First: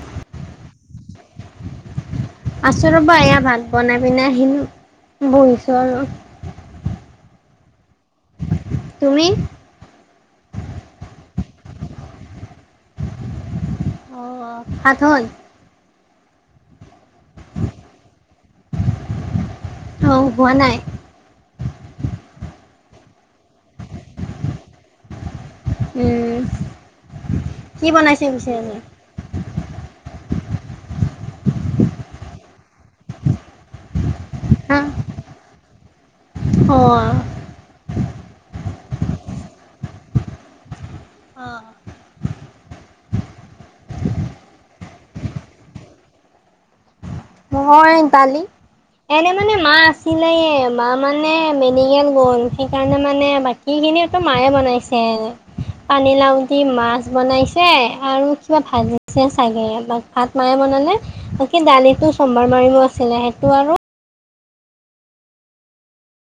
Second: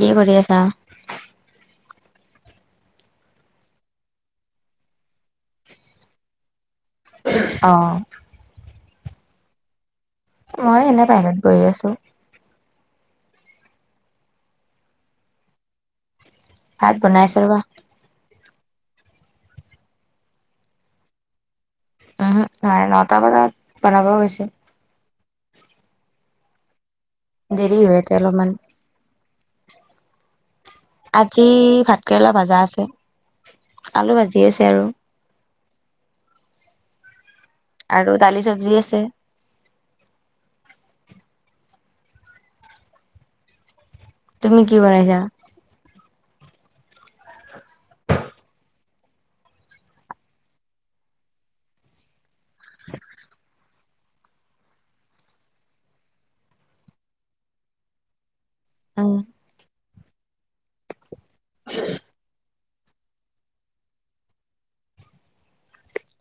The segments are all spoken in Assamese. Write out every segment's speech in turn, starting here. কি কৰি আছা [inaudible] আছো ৰ'বা এয়া ভাত বনাই পিনে আহিলো বহিছো আৰু অ তুমি মই এনে বাহিৰত গৈ আছো অ অ সাতল ভাত বনাইছ বাা অ হোৱা নাই উম নাৰে নটা বজাত বনাব গৈছিল দেৰি কি হৈ আছে বনাইছে অলপমান। বিুচাৰ এনে আজি ভাতকেৰেলা ভাজা আছে আলু ভাজি আছে হা আৰু অ আৰু দালি চব্জি আছে অ', তুমি কি কৰাইছা নয় তালি এনে মানে মা আছিলে মা মানে মেডিকেল গ'ল সেইকাৰণে মানে সিখিনিো মায়ে বনাইছে পানীলাও দি মাছ বনাইছে আৰু কিবা উম, ভাজিছে চাগে ভাত মাৰে বনালে ব সেই দালিটো মাৰিমো আছিলে সেইটো আৰু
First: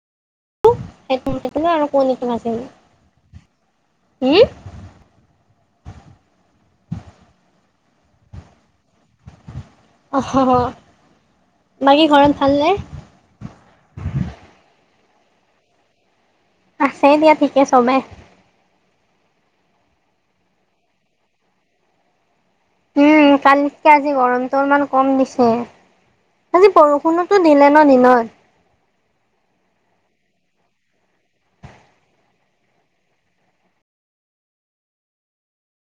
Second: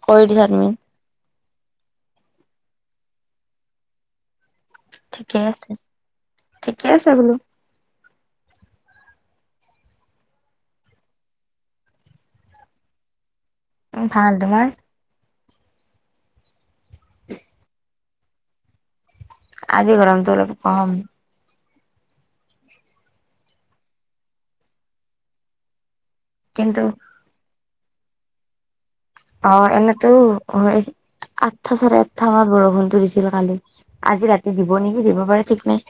কৰি দিছা তুমি সেইটোো আৰু ক ন নাছিল উম ঠিকে আছে ঠিকে আছে বোলো অ বাকী ঘৰত ভালনে ভাল তোমাৰ আছে দিয়া ঠিকে চবে আজি গৰমটোো অলপ কম উম কালিতকে আজি গৰমতটো ইমান কম দিছে আজি কিন্তু বৰষুণত নিলে ন নি নয় অ এনেতো আঠটা চাৰে আঠটা মানত বৰষুণটো দিছিল কালি আজি ৰাতি দিব নেকি দিব পাৰে ঠিক নাই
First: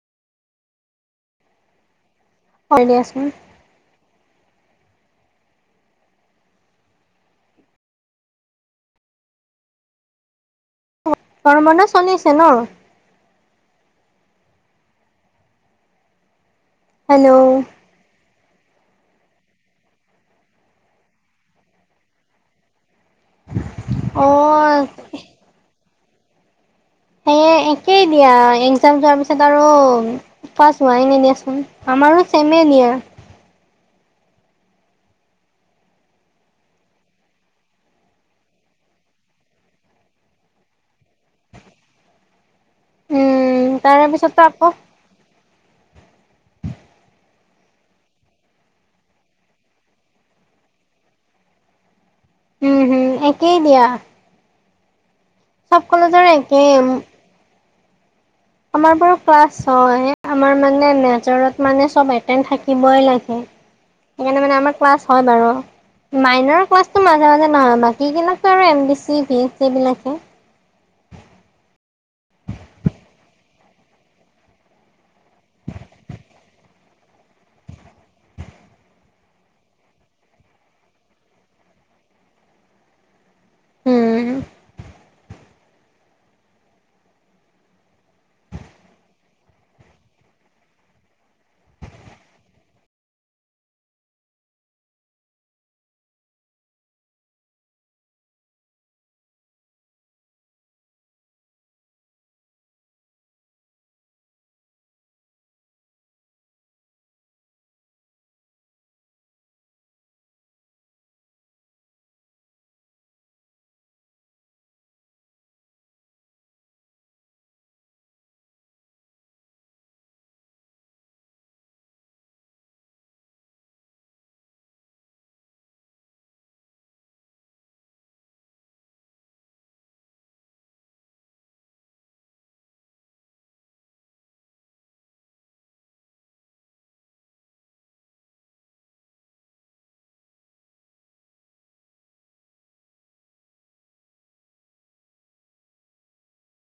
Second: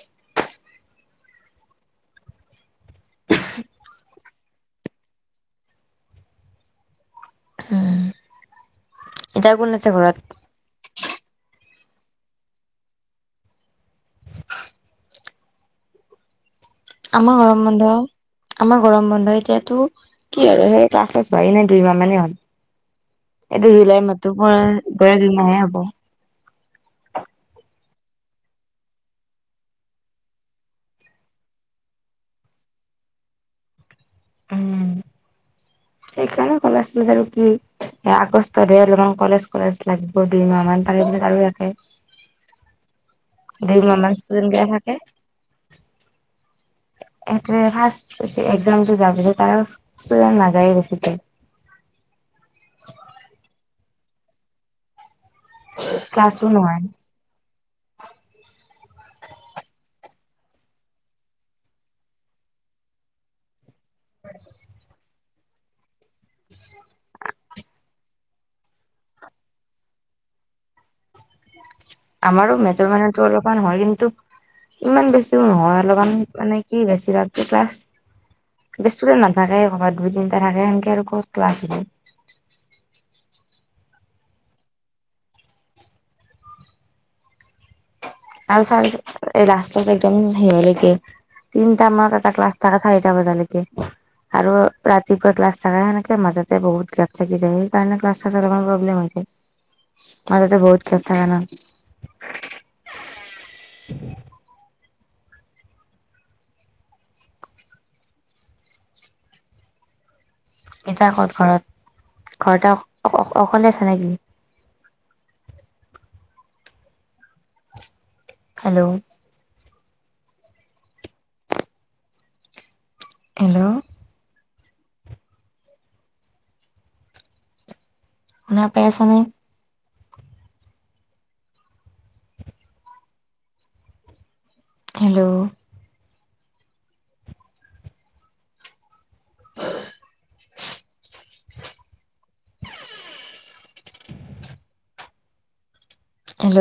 হয় দিয়াচোন উম এতিয়া কোন আছে ঘৰত তৰ্মনা চলিছে ন আম ৰৰম হেল্ল' দ আমাৰ গৰম বন্ধ এতিয়াতো কি আৰু সেই ক্লাছাছ হোৱাই নাই দুই মাহ মানে হ'ল এইটো জুলাই অ মাতো ম বয়ী মাহে হব সেে একেই দিয়া এক্জাম যোৱাৰ পিছত আৰু াছ হোৱাই নে দিয়াচোন আমাৰো চেমে নিয়া সেইকাৰণ কল আছিল তাৰ কি এ আগষ্টতহে অলপমান কলেজ কলেজ লাগিব দুইমাহ মান তাৰে পিছত আৰু থাকে উম দুই তাৰে পিছতো মাহানমান বেয়া আকৌ থাকে এইটোৱে ফাৰ্ষ এক্জামতটো যোৱাৰ পিছত তাৰ ষ্টুডেন্ট নাযায় বেছিকে উম হম একেই দিয়া চব কলেজৰ ক্লাছো একেই নহয় আমাৰ বাৰ ক্লাছ হয় আমাৰ মানে মজৰত মানে চব এটেড থাকিবই লাগে সেইকাৰণে মানে আমাৰ ক্লাছ হয় বাৰু মাইনৰ ক্লাছটো মাজে মাজে নহয় বাকীগিলাকো আৰু M B C B A C এই বিিলাকে আমাৰো মেজৰ মৰো অলপমান হয় কিন্তু ইমান বেছিও নহয় অলপমান মানে কি বেছি ল ক্লাছ ব ষ্টুডেণ্ট নাথাকে কৰবাত দুই তিটা থাকে সেনেকে আৰু ক' ক্লাছিলি উম আৰু চ লাষ্টত একদম সেই লক তিনটা মানত এটা ক্লাছ থাককা চাৰিটা বজালৈকে আৰু ৰাতিপুৱা ক্লাছ থাকাই সেনেকে মাজতে বহুত গেপ থাকি যায় সেইকাৰণে ক্লাছাত অলপমান প্ৰব্লেম হৈ হৈছে উ মই তাতে বহুত ক্ষথা হয় ন [inaudible] এতয়া আত ঘৰত ঘৰতেটা অ অকলে আছে নেকি হেল্ল' হেল্ল' ম পে আছানে হেল্ল' হেল্ল'